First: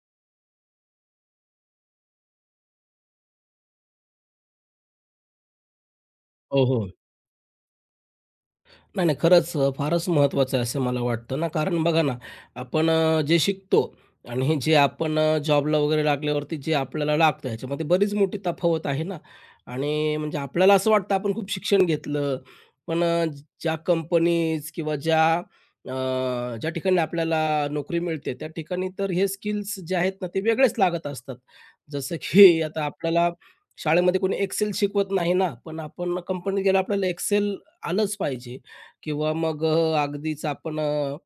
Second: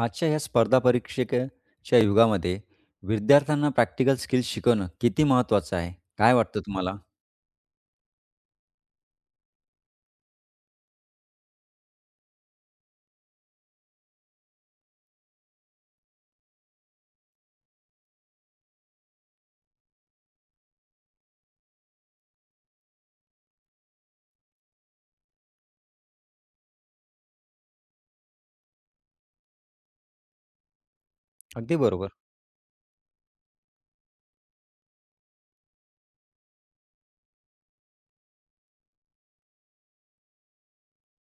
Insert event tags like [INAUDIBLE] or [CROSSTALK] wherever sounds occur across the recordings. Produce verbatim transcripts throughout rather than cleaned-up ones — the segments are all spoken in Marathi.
आजच्या या स्पर्धा परीक्षेच्या युगामध्ये विद्यार्थ्यांना प्रॅक्टिकल स्किल्स शिकवणं किती महत्त्वाचं आहे? काय वाटतं हो, हो. तुम्हाला? नाही, नाही. खरंच अ, फारच महत्त्वाचं आहे असं मला वाटतं ना, कारण बघा ना, आपण अ, जे शिकतो आणि हे जे आपण अ, जॉबला वगैरे लागल्यावरती जे आपल्याला लागतं, ह्याच्यामध्ये बरीच मोठी तफावत आहे ना. आणि म्हणजे आपल्याला असं वाटतं आपण खूप शिक्षण घेतलं, पण अ, ज्या कंपनीज किंवा ज्या अ, ज्या ठिकाणी आपल्याला नोकरी मिळते, त्या ठिकाणी तर हे स्किल्स जे आहेत ना, ते वेगळेच लागत असतात. अगदी जसं बरोबर. की [LAUGHS] आता आपल्याला शाळेमध्ये कोणी एक्सेल शिकवत नाही ना, पण आपण कंपनीत गेल्यावर आपल्याला एक्सेल आलंच पाहिजे. किंवा मग अ, अगदीच आपण अ,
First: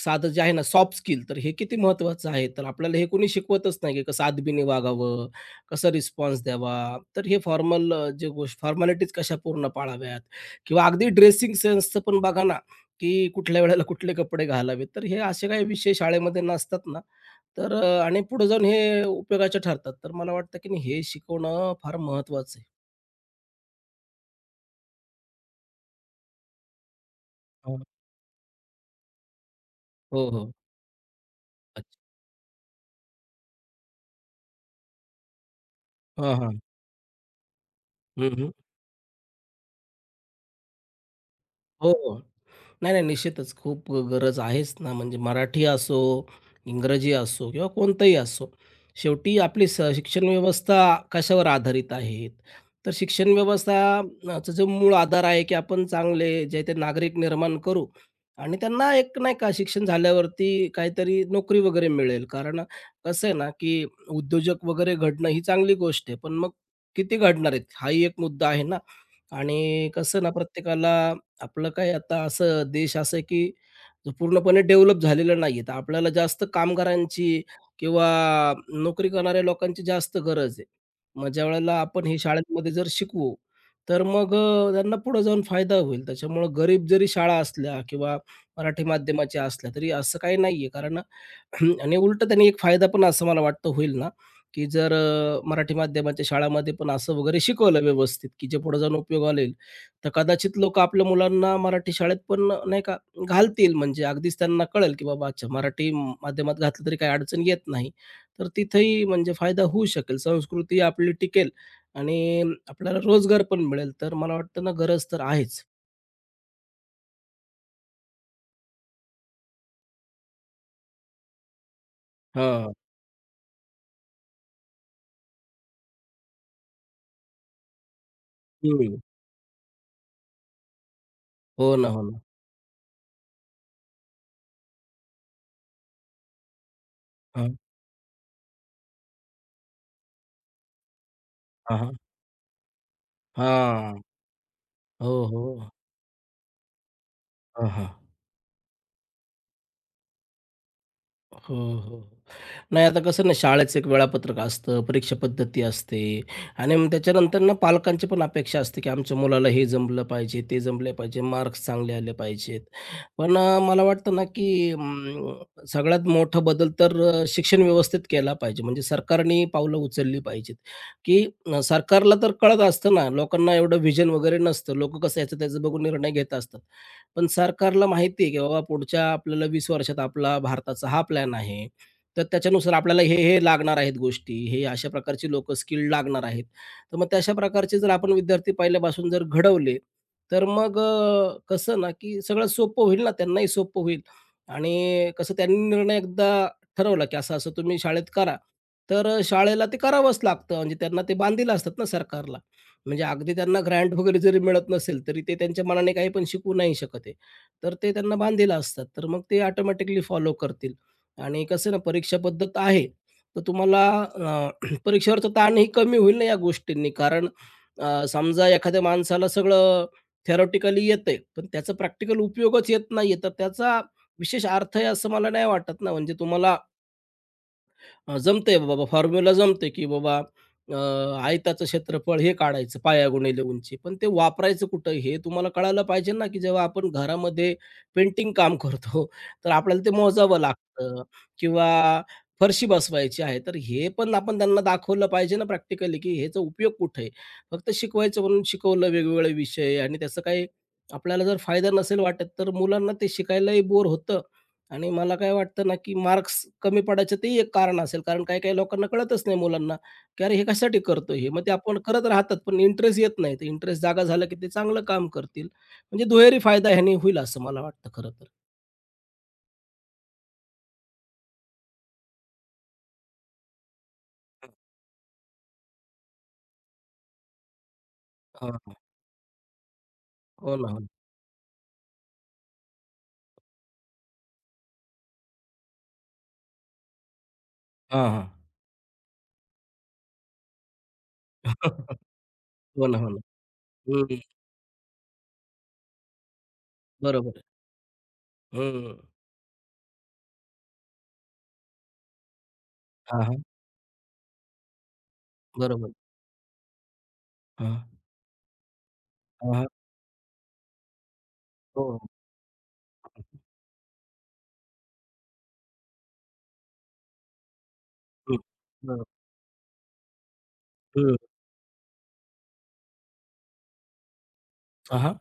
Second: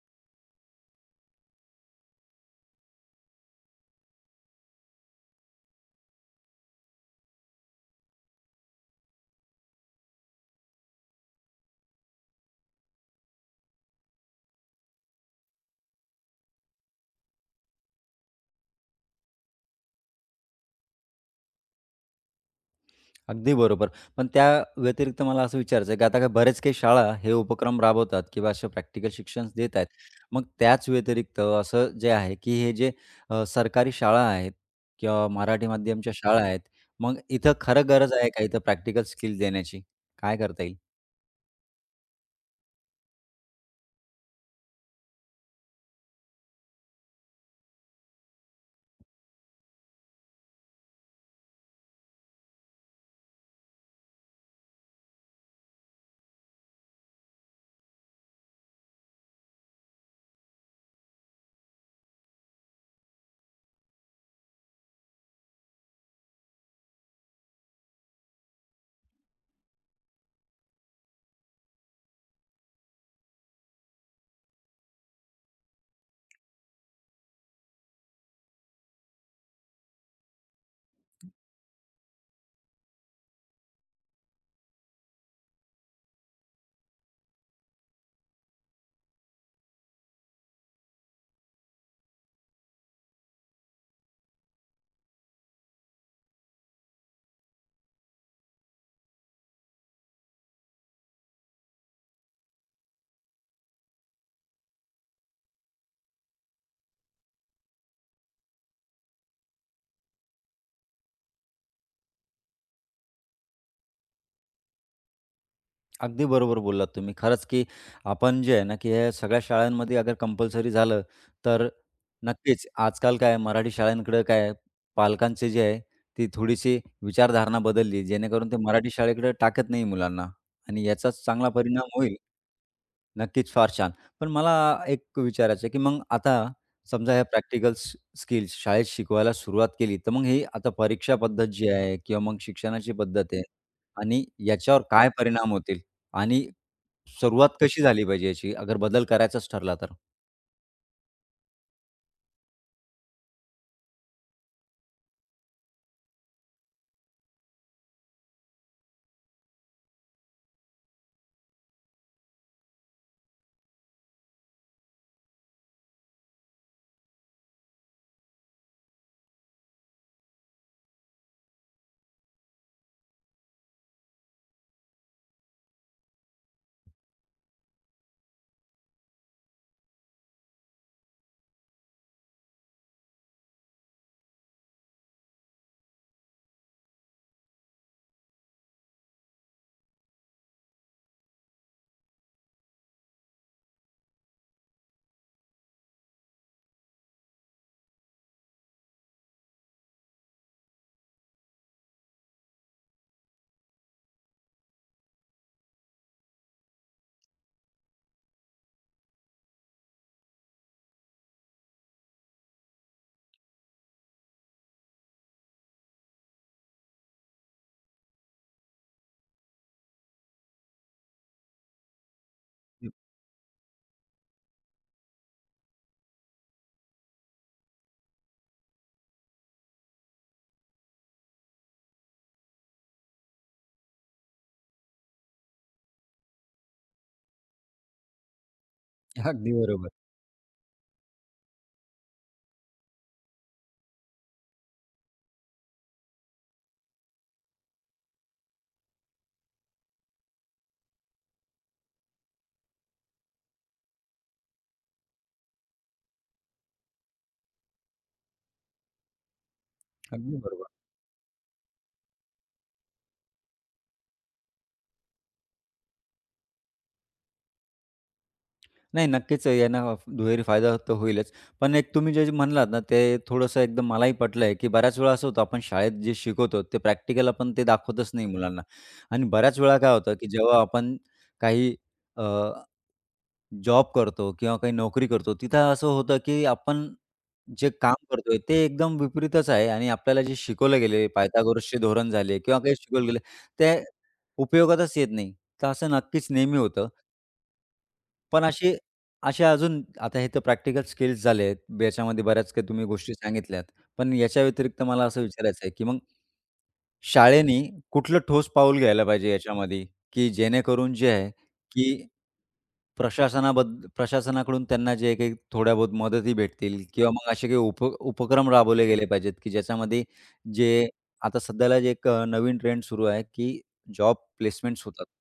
साधं जे आहे ना सॉफ्ट स्किल तर हे किती महत्त्वाचं आहे. तर आपल्याला हे कोणी शिकवतच नाही, की कसं अदबीने वागावं, कसं रिस्पॉन्स द्यावा. तर हे फॉर्मल जे गोष्ट फॉर्मॅलिटीज कशा पूर्ण पाळाव्यात किंवा अगदी ड्रेसिंग सेन्सचं पण बघा ना, की कुठल्या वेळेला कुठले कपडे घालावेत. तर हे असे काही विषय शाळेमध्ये नसतात ना, तर अ, आणि पुढे जाऊन हे उपयोगाचे ठरतात. तर मला वाटतं, की नाही, हे शिकवणं फार महत्त्वाचं आहे. अगदी बरोबर. पण त्या व्यतिरिक्त मला असं विचारायचं आहे, की आता काय बऱ्याच काही शाळा हे हां. उपक्रम राबवतात किंवा असे प्रॅक्टिकल शिक्षण देत आहेत. हो, मग हो. त्याच व्यतिरिक्त असं अच्छा. जे आहे, की हे जे अ, सरकारी शाळा आहेत किंवा मराठी माध्यमच्या हां, शाळा हां. आहेत, मग इथं खरं गरज आहे हं, का हं. इथं प्रॅक्टिकल स्किल देण्याची? काय करता येईल? हो, हो. नाही, नाही, निश्चितच खूप गरज आहेच ना, म्हणजे मराठी असो, इंग्रजी असो किंवा कोणतंही असो. शेवटी आपली स शिक्षण व्यवस्था कशावर आधारित आहे? तर शिक्षण व्यवस्था अ, चा जो मूळ आधार आहे, की आपण चांगले जे ते नागरिक निर्माण करू आणि त्यांना एक नाही का शिक्षण झाल्यावरती काहीतरी नोकरी वगैरे मिळेल. कारण कसं आहे ना, की उद्योजक वगैरे घडणं ही चांगली गोष्ट आहे. पण मग किती घडणार आहेत? हाही एक मुद्दा आहे ना. आणि कसं ना प्रत्येकाला आपलं काय आता असं देश असं आहे की जो पूर्णपणे डेव्हलप झालेला नाहीये. तर आपल्याला जास्त कामगारांची किंवा नोकरी करणाऱ्या लोकांची जास्त गरज आहे. मग ज्यावेळेला आपण हे शाळांमध्ये जर शिकवू, तर मग अ, त्यांना पुढे जाऊन फायदा होईल. त्याच्यामुळं गरीब जरी शाळा असल्या किंवा मराठी माध्यमाच्या असल्या, तरी असं काही नाहीये. कारण हं, आणि उलटं त्यांनी एक फायदा पण असं मला वाटतं होईल ना, की जर अ, मराठी माध्यमाच्या शाळामध्ये पण असं वगैरे शिकवलं व्यवस्थित, की जे पुढे जाऊन उपयोगाला येईल. तर कदाचित लोकं आपल्या मुलांना मराठी शाळेत पण अ, नाही का घालतील. म्हणजे अगदीच त्यांना कळेल, की बाबा अच्छा मराठी माध्यमात घातलं तरी काही अडचण येत नाही. तर तिथेही म्हणजे फायदा होऊ शकेल. संस्कृती आपली टिकेल आणि आपल्याला रोजगार पण मिळेल. तर मला वाटतं ना गरज तर आहेच. अगदी बरोबर बोललात तुम्ही. खरंच की आपण जे आहे ना, की हे सगळ्या शाळांमध्ये अगर कंपल्सरी झालं, तर नक्कीच हां. आजकाल काय आहे, मराठी शाळांकडे काय आहे, पालकांची जी आहे, ती थोडीशी विचारधारणा बदलली, जेणेकरून ते मराठी हं. शाळेकडे टाकत नाही मुलांना आणि याचाच चांगला हो ना, परिणाम हो होईल. ना. नक्कीच फार छान. पण मला एक विचारायचं आहे, की मग आता समजा ह्या हां. प्रॅक्टिकल स्किल्स शाळेत शिकवायला सुरुवात केली, तर मग ही आता परीक्षा पद्धत जी हां, आहे हां. किंवा मग शिक्षणाची पद्धत आहे हां. आणि याच्यावर काय हो, परिणाम हो. होतील? आणि सुरुवात हां, कशी हां. झाली पाहिजे याची, अगर बदल करायचाच ठरला तर? हो, हो. हो. नाही आता कसं ना शाळेचं एक वेळापत्रक असतं, परीक्षा पद्धती असते आणि मग त्याच्यानंतर ना पालकांची पण अपेक्षा असते, की आमच्या मुलाला हे जमलं पाहिजे, ते जमले पाहिजे, मार्क्स चांगले आले पाहिजेत. पण अ, मला वाटतं ना, की अं, सगळ्यात मोठा बदल तर अ, शिक्षण व्यवस्थेत केला पाहिजे. म्हणजे सरकारने पावलं उचलली पाहिजेत, की अ, सरकारला तर कळत असतं ना, लोकांना एवढं व्हिजन वगैरे नसतं. लोकं कसं याचं त्याचं बघून निर्णय घेत असतात. पण सरकारला माहिती आहे, की बाबा पुढच्या आपल्याला वीस वर्षात आपला भारताचा हा प्लॅन आहे. तर त्याच्यानुसार आपल्याला हे, हे लागणार आहेत गोष्टी, हे अशा प्रकारची लोकं स्किल्ड लागणार आहेत. तर मग त्या अशा प्रकारचे जर आपण विद्यार्थी पहिल्यापासून जर घडवले, तर मग अ, कसं ना, की सगळं सोपं होईल ना, त्यांनाही सोपं होईल. आणि कसं त्यांनी निर्णय एकदा ठरवला, की असं-असं तुम्ही शाळेत करा, तर शाळेला ते करावंच लागतं. म्हणजे त्यांना ते बांधील असतात ना सरकारला. म्हणजे अगदी त्यांना ग्रँट वगैरे जरी मिळत नसेल, तरी ते त्यांच्या मनाने काही पण शिकू नाही शकत आहे. तर ते त्यांना बांधील असतात. तर मग ते ऑटोमॅटिकली फॉलो करतील आणि कसं ना, परीक्षा पद्धत आहे. तर तुम्हाला अ, [CLEARS THROAT] परीक्षेवरचा ताणही कमी होईल ना या गोष्टींनी. कारण अ, समजा एखाद्या माणसाला सगळं थेरॉटिकली येतंय, पण त्याचा प्रॅक्टिकल उपयोगच येत नाहीये, तर त्याचा विशेष अर्थ आहे असं मला नाही वाटत ना. म्हणजे तुम्हाला अ, जमतंय बाबा फॉर्म्युला जमतंय, की बाबा अ, आयताचं क्षेत्रफळ हे काढायचं पाया गुणिले उंची. पण ते वापरायचं कुठं हे तुम्हाला कळायला पाहिजे ना, की जेव्हा आपण घरामध्ये पेंटिंग काम करतो, तर अगदी आपल्याला बरोबर, ते मोजावं लागतं किंवा फरशी बसवायची आहे. तर हे पण आपण त्यांना दाखवलं पाहिजे ना प्रॅक्टिकली, की ह्याचा उपयोग कुठे आहे? फक्त शिकवायचं म्हणून शिकवलं वेगवेगळे विषय आणि त्याचा काही आपल्याला जर फायदा नसेल वाटत, तर मुलांना ते शिकायलाही बोर होतं आणि मला काय वाटतं ना, की मार्क्स कमी पडायचं तेही एक कारण असेल. कारण काही-काही लोकांना कळतच नाही मुलांना, की "अरे, अगदी हे बरोबर. कशासाठी करतो हे?" मग ते आपण करत राहतात, पण इंटरेस्ट येत नाही. तर इंटरेस्ट जागा झाला, की ते चांगलं काम करतील. म्हणजे दुहेरी फायदा ह्याने होईल असं मला वाटतं खरं तर. नाही, नक्कीच यांना दुहेरी फायदा तर होईलच. पण एक तुम्ही जे जे म्हणलात ना, ते थोडंसं एकदम मलाही पटलंय, की बऱ्याच वेळा असं होतं, आपण शाळेत जे शिकवतो, ते प्रॅक्टिकल आपण ते दाखवतच नाही हां, मुलांना. हां. आणि बऱ्याच वेळा काय होतं, की हो जेव्हा ना, हो ना. आपण काही जॉब करतो किंवा काही नोकरी करतो, तिथं असं होतं, की आपण जे काम हां, हां. करतोय ते एकदम विपरीतच आहे आणि आपल्याला जे शिकवलं गेले पायथागोरसचे [LAUGHS] धोरण झाले किंवा काही हो ना, शिकवलं हो गेलं ना. ते हं, उपयोगातच येत नाही. तर असं नक्कीच नेहमी होतं. बरोबर आहे. पण असे हं. असे अजून आता हे तर प्रॅक्टिकल स्किल्स झाले याच्यामध्ये बऱ्याच काही तुम्ही गोष्टी हां, हां. सांगितल्यात. पण याच्या व्यतिरिक्त मला असं विचारायचं आहे, की बरोबर. मग शाळेनी हां, कुठलं ठोस पाऊल घ्यायला पाहिजे हां, याच्यामध्ये, की जेणेकरून जे आहे, हो, हो. की प्रशासनाबद्द प्रशासनाकडून त्यांना जे काही थोड्या बहुत मदती भेटतील किंवा मग असे काही उप उपक्रम राबवले बरोबर. गेले पाहिजेत, की ज्याच्यामध्ये जे हं. आता सध्याला जे एक अ, नवीन ट्रेंड सुरू आहे, की जॉब प्लेसमेंट्स हां, होतात, हां.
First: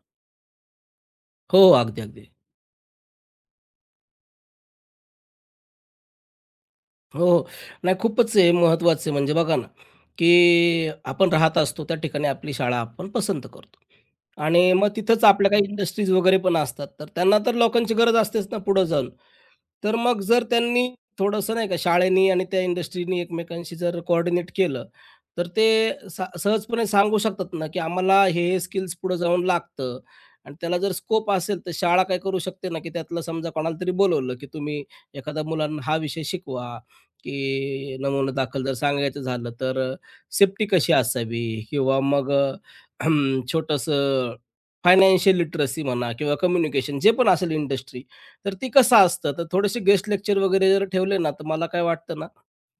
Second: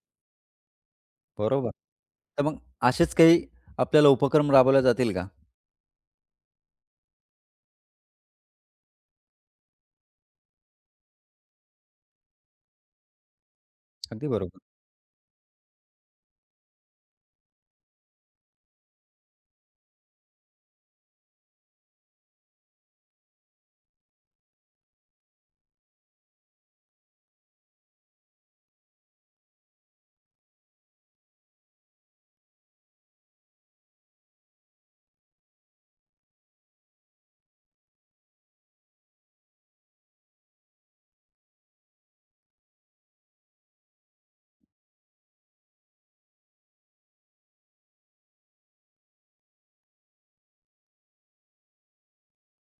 हो, बरोबर? अगदी, अगदी. तर मग असेच काही आपल्याला उपक्रम राबवले जातील का? हो, हो. नाही खूपच हे महत्त्वाचं आहे. म्हणजे बघा ना, की आपण राहत असतो त्या ठिकाणी आपली शाळा आपण पसंत करतो. अगदी बरोबर. आणि मग तिथंच आपल्या काही इंडस्ट्रीज वगैरे पण असतात. तर त्यांना तर लोकांची गरज असतेच ना पुढं जाऊन. तर मग जर त्यांनी थोडंसं नाही का शाळेनी आणि त्या इंडस्ट्रीनी एकमेकांशी जर कोऑर्डिनेट केलं, तर ते सा सहजपणे सांगू शकतात ना, की आम्हाला हे, स्किल्स पुढं जाऊन लागतं. आणि त्याला जर स्कोप असेल तर शाळा काय करू शकते ना, की त्यातलं समजा कोणाला तरी बोलावलं, की तुम्ही एखाद्या मुलांना हा विषय शिकवा की नमुना दाखल जर सांगायचं झालं तर सेफ्टी कशी असावी किंवा मग अ, फायनान्शियल लिटरसी म्हणा किंवा कम्युनिकेशन जे पण असेल इंडस्ट्री तर ती कसं असतं तर थोडेसे गेस्ट लेक्चर वगैरे जर ठेवले ना तर मला काय वाटतं ना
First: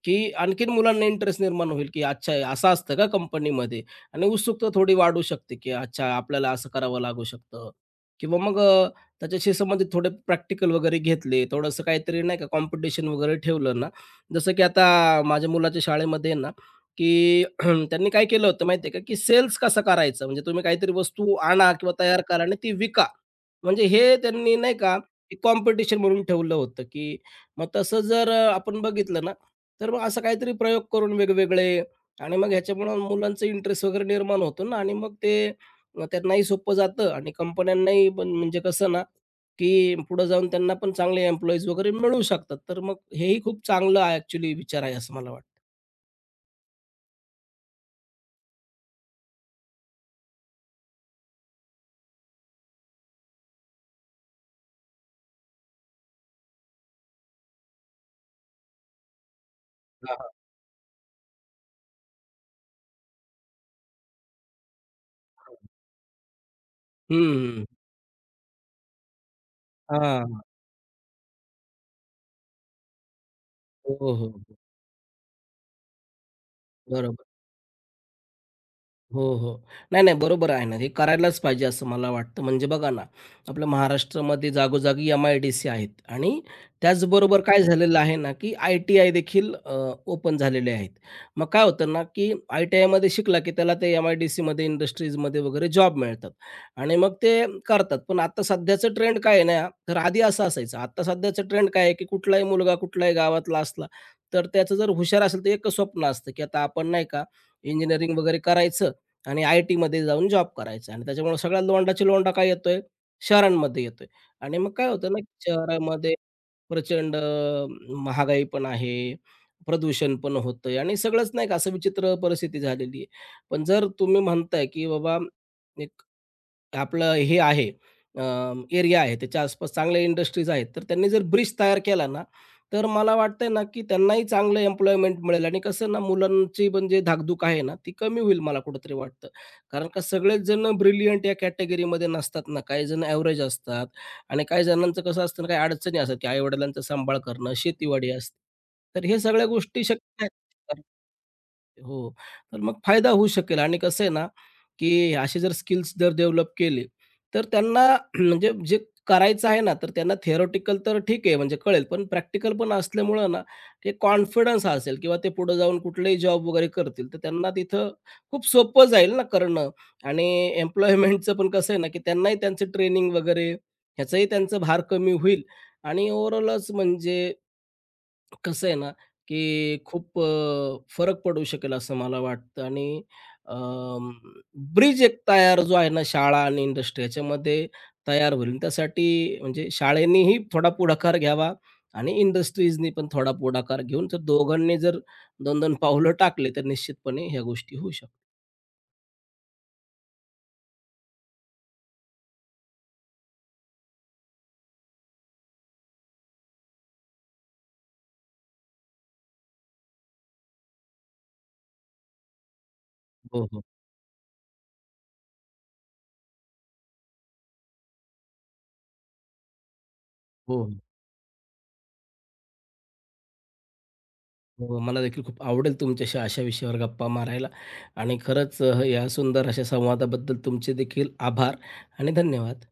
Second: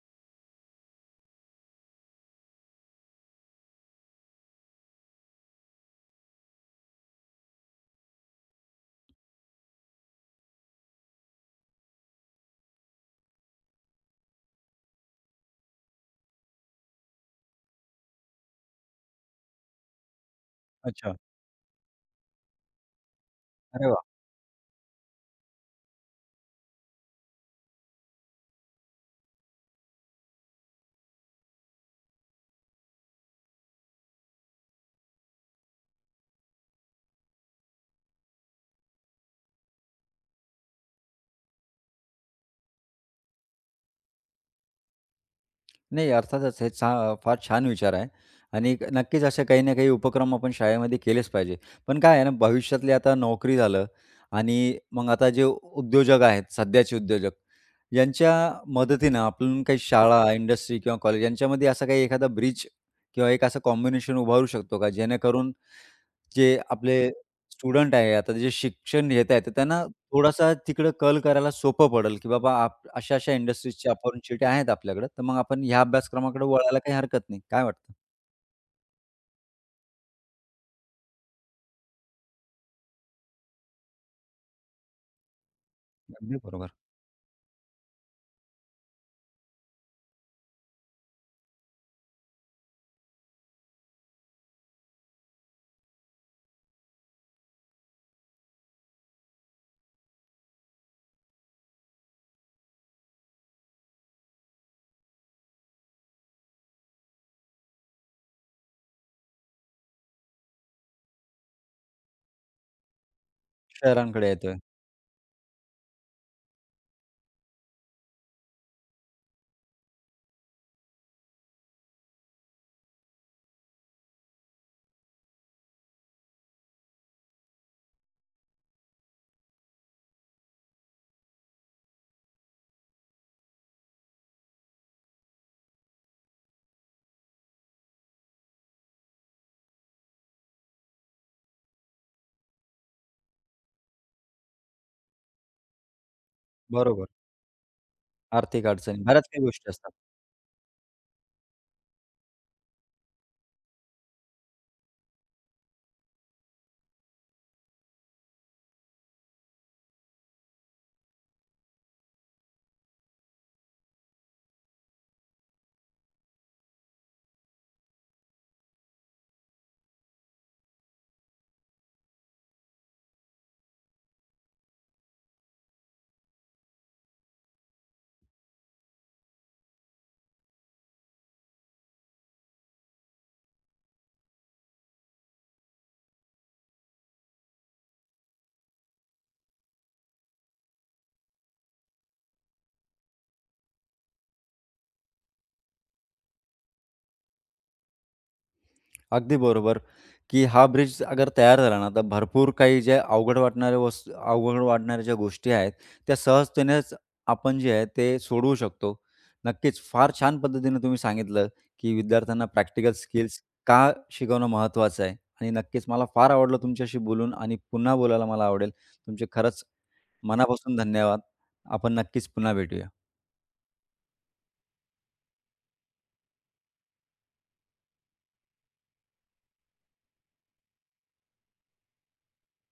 की आणखीन मुलांना इंटरेस्ट निर्माण होईल, की अच्छा हे असं असतं का कंपनीमध्ये? आणि उत्सुकता थोडी वाढू शकते, की अच्छा आपल्याला असं करावं लागू शकतं. किंवा मग अ, त्याच्याशी संबंधित थोडे प्रॅक्टिकल वगैरे घेतले, थोडंसं काहीतरी नाही का कॉम्पिटिशन वगैरे ठेवलं ना, जसं की आता माझ्या मुलाच्या शाळेमध्ये आहे ना, की [CLEARS THROAT] त्यांनी काय केलं होतं माहिती का, की सेल्स कसा करायचा? म्हणजे तुम्ही काहीतरी अच्छा. वस्तू आणा किंवा तयार करा आणि ती विका. म्हणजे अरे वाह! हे त्यांनी नाही का कॉम्पिटिशन म्हणून ठेवलं होतं, की मग तसं जर आपण बघितलं ना तर मग असं काहीतरी प्रयोग करून वेगवेगळे आणि मग ह्याच्यामुळे मुलांचं इंटरेस्ट वगैरे निर्माण होतो ना आणि मग ते अ, त्यांनाही सोपं जातं आणि कंपन्यांनाही पण म्हणजे कसं ना, की पुढे जाऊन त्यांना पण चांगले एम्प्लॉईज वगैरे मिळू शकतात. तर मग हेही खूप चांगलं आहे विचार आहे असं मला वाटतं. नाही, अर्थातच हे छा फार छान विचार आहे आणि क- नक्कीच असे काही ना काही उपक्रम आपण शाळेमध्ये केलेच पाहिजे. पण काय आहे ना, भविष्यातली आता नोकरी झालं आणि मग आता जे उद्योजक आहेत, सध्याचे उद्योजक, यांच्या मदतीनं आपण काही हां, शाळा, हां. इंडस्ट्री किंवा कॉलेज यांच्यामध्ये असा काही एखादा ब्रिज किंवा एक असं कॉम्बिनेशन उभारू शकतो का? जेणेकरून जे आपले हं, हं. स्टुडंट आहे, आता जे शिक्षण घेत आहेत, तर त्यांना थोडासा तिकडं कल करायला सोपं पडेल, की बाबा आप अशा-अशा इंडस्ट्रीजची हो, हो, हो. अपॉर्च्युनिटी आहेत आपल्याकडे, तर मग आपण ह्या अभ्यासक्रमाकडे वळायला काही हरकत बरोबर. नाही. काय वाटतं? हो, हो. नाही, नाही, बरोबर आहे ना. हे करायलाच पाहिजे असं मला वाटतं. म्हणजे बघा ना, आपल्या महाराष्ट्रामध्ये जागोजागी एम-आय-डी-सी आहेत अगदी आणि बरोबर. त्याचबरोबर काय झालेलं आहे ना, की आय-टी-आय देखील ओपन झालेले आहेत. मग काय होतं ना, की आय-टी-आयमध्ये शिकला, की त्याला ते एम-आय-डी-सीमध्ये, इंडस्ट्रीजमध्ये वगैरे जॉब मिळतात आणि मग ते करतात. पण आता सध्याचं ट्रेंड काय आहे ना, तर आधी असं असायचं. आता सध्याचं ट्रेंड काय आहे, की कुठलाही मुलगा कुठल्याही गावातला असला, तर त्याचं जर हुशार असेल, तर एकच स्वप्न असतं, की आता आपण नाही का इंजिनिअरिंग वगैरे करायचं आणि आय-टीमध्ये जाऊन जॉब करायचा आणि त्याच्यामुळे सगळा लोंडाच्या लोंढा काय येतोय? शहरांमध्ये येतोय शहरांकडे येतोय. आणि मग काय होतं ना, शहरामध्ये प्रचंड अ, महागाई पण आहे, प्रदूषण पण होतंय आणि सगळंच नाही का असं विचित्र परिस्थिती झालेली आहे. पण जर तुम्ही म्हणताय, की बाबा एक आपलं हे आहे एरिया आहे त्याच्या आसपास चांगल्या इंडस्ट्रीज आहेत, तर त्यांनी जर ब्रिज तयार केला ना, तर मला वाटतंय ना, की त्यांनाही चांगलं एम्प्लॉयमेंट मिळेल आणि कसं ना, मुलांची पण धाकधूक आहे ना, ती कमी होईल मला कुठेतरी वाटतं. कारण का सगळेच जण ब्रिलियंट या कॅटेगरीमध्ये नसतात ना, काही जण ॲव्हरेज असतात आणि काही जणांचं कसं असतं ना, काही अडचणी असतात, की आई-वडिलांचा बरोबर. सांभाळ करणं, शेतीवाडी असते. आर्थिक अडचणी, तर हे बऱ्याच काही सगळ्या गोष्टी गोष्टी असतात. शक्य आहेत. हो. तर मग फायदा होऊ शकेल आणि कसं आहे ना, की असे जर स्किल्स जर डेव्हलप केले, तर त्यांना [CLEARS THROAT] म्हणजे जे करायचं आहे ना, तर त्यांना थिअरेटिकल तर ठीक आहे म्हणजे कळेल, पण प्रॅक्टिकल पण असल्यामुळं ना, ते कॉन्फिडन्स असेल किंवा ते पुढे जाऊन कुठलेही जॉब वगैरे करतील, तर त्यांना तिथं खूप सोपं जाईल ना करणं आणि एम्प्लॉयमेंटचं पण कसं आहे ना, की त्यांनाही त्यांचं ट्रेनिंग वगैरे ह्याचंही त्यांचं भार कमी होईल आणि ओव्हरऑलच म्हणजे कसं आहे ना, की खूप अ, फरक पडू शकेल असं मला वाटतं आणि ब्रिज एक तयार जो आहे ना, शाळा आणि इंडस्ट्री याच्यामध्ये तयार होईल. त्यासाठी म्हणजे शाळेनीही थोडा पुढाकार घ्यावा आणि इंडस्ट्रीजनी पण थोडा पुढाकार घेऊन जर दोघांनी जर दोन दोन पावलं टाकले, तर निश्चितपणे ह्या गोष्टी होऊ शकतात. अगदी बरोबर, की हा ब्रिज अगर तयार झाला ना, तर भरपूर काही ज्या अवघड वाटणाऱ्या वस्तू अवघड वाटणाऱ्या ज्या गोष्टी आहेत, त्या सहजतेनेच आपण जे आहे ते सोडवू शकतो. नक्कीच फार छान पद्धतीने तुम्ही सांगितलं, की विद्यार्थ्यांना प्रॅक्टिकल स्किल्स हो, हो. का शिकवणं महत्त्वाचं आहे आणि नक्कीच मला फार आवडलं तुमच्याशी बोलून आणि पुन्हा बोलायला मला आवडेल. तुमचे खरंच हो, हो. मनापासून धन्यवाद. आपण नक्कीच पुन्हा भेटूया. हो, मला देखील खूप आवडेल तुमच्याशी अशा विषयावर गप्पा मारायला आणि खरंच अ, या सुंदर अशा संवादाबद्दल तुमचे देखील आभार आणि धन्यवाद.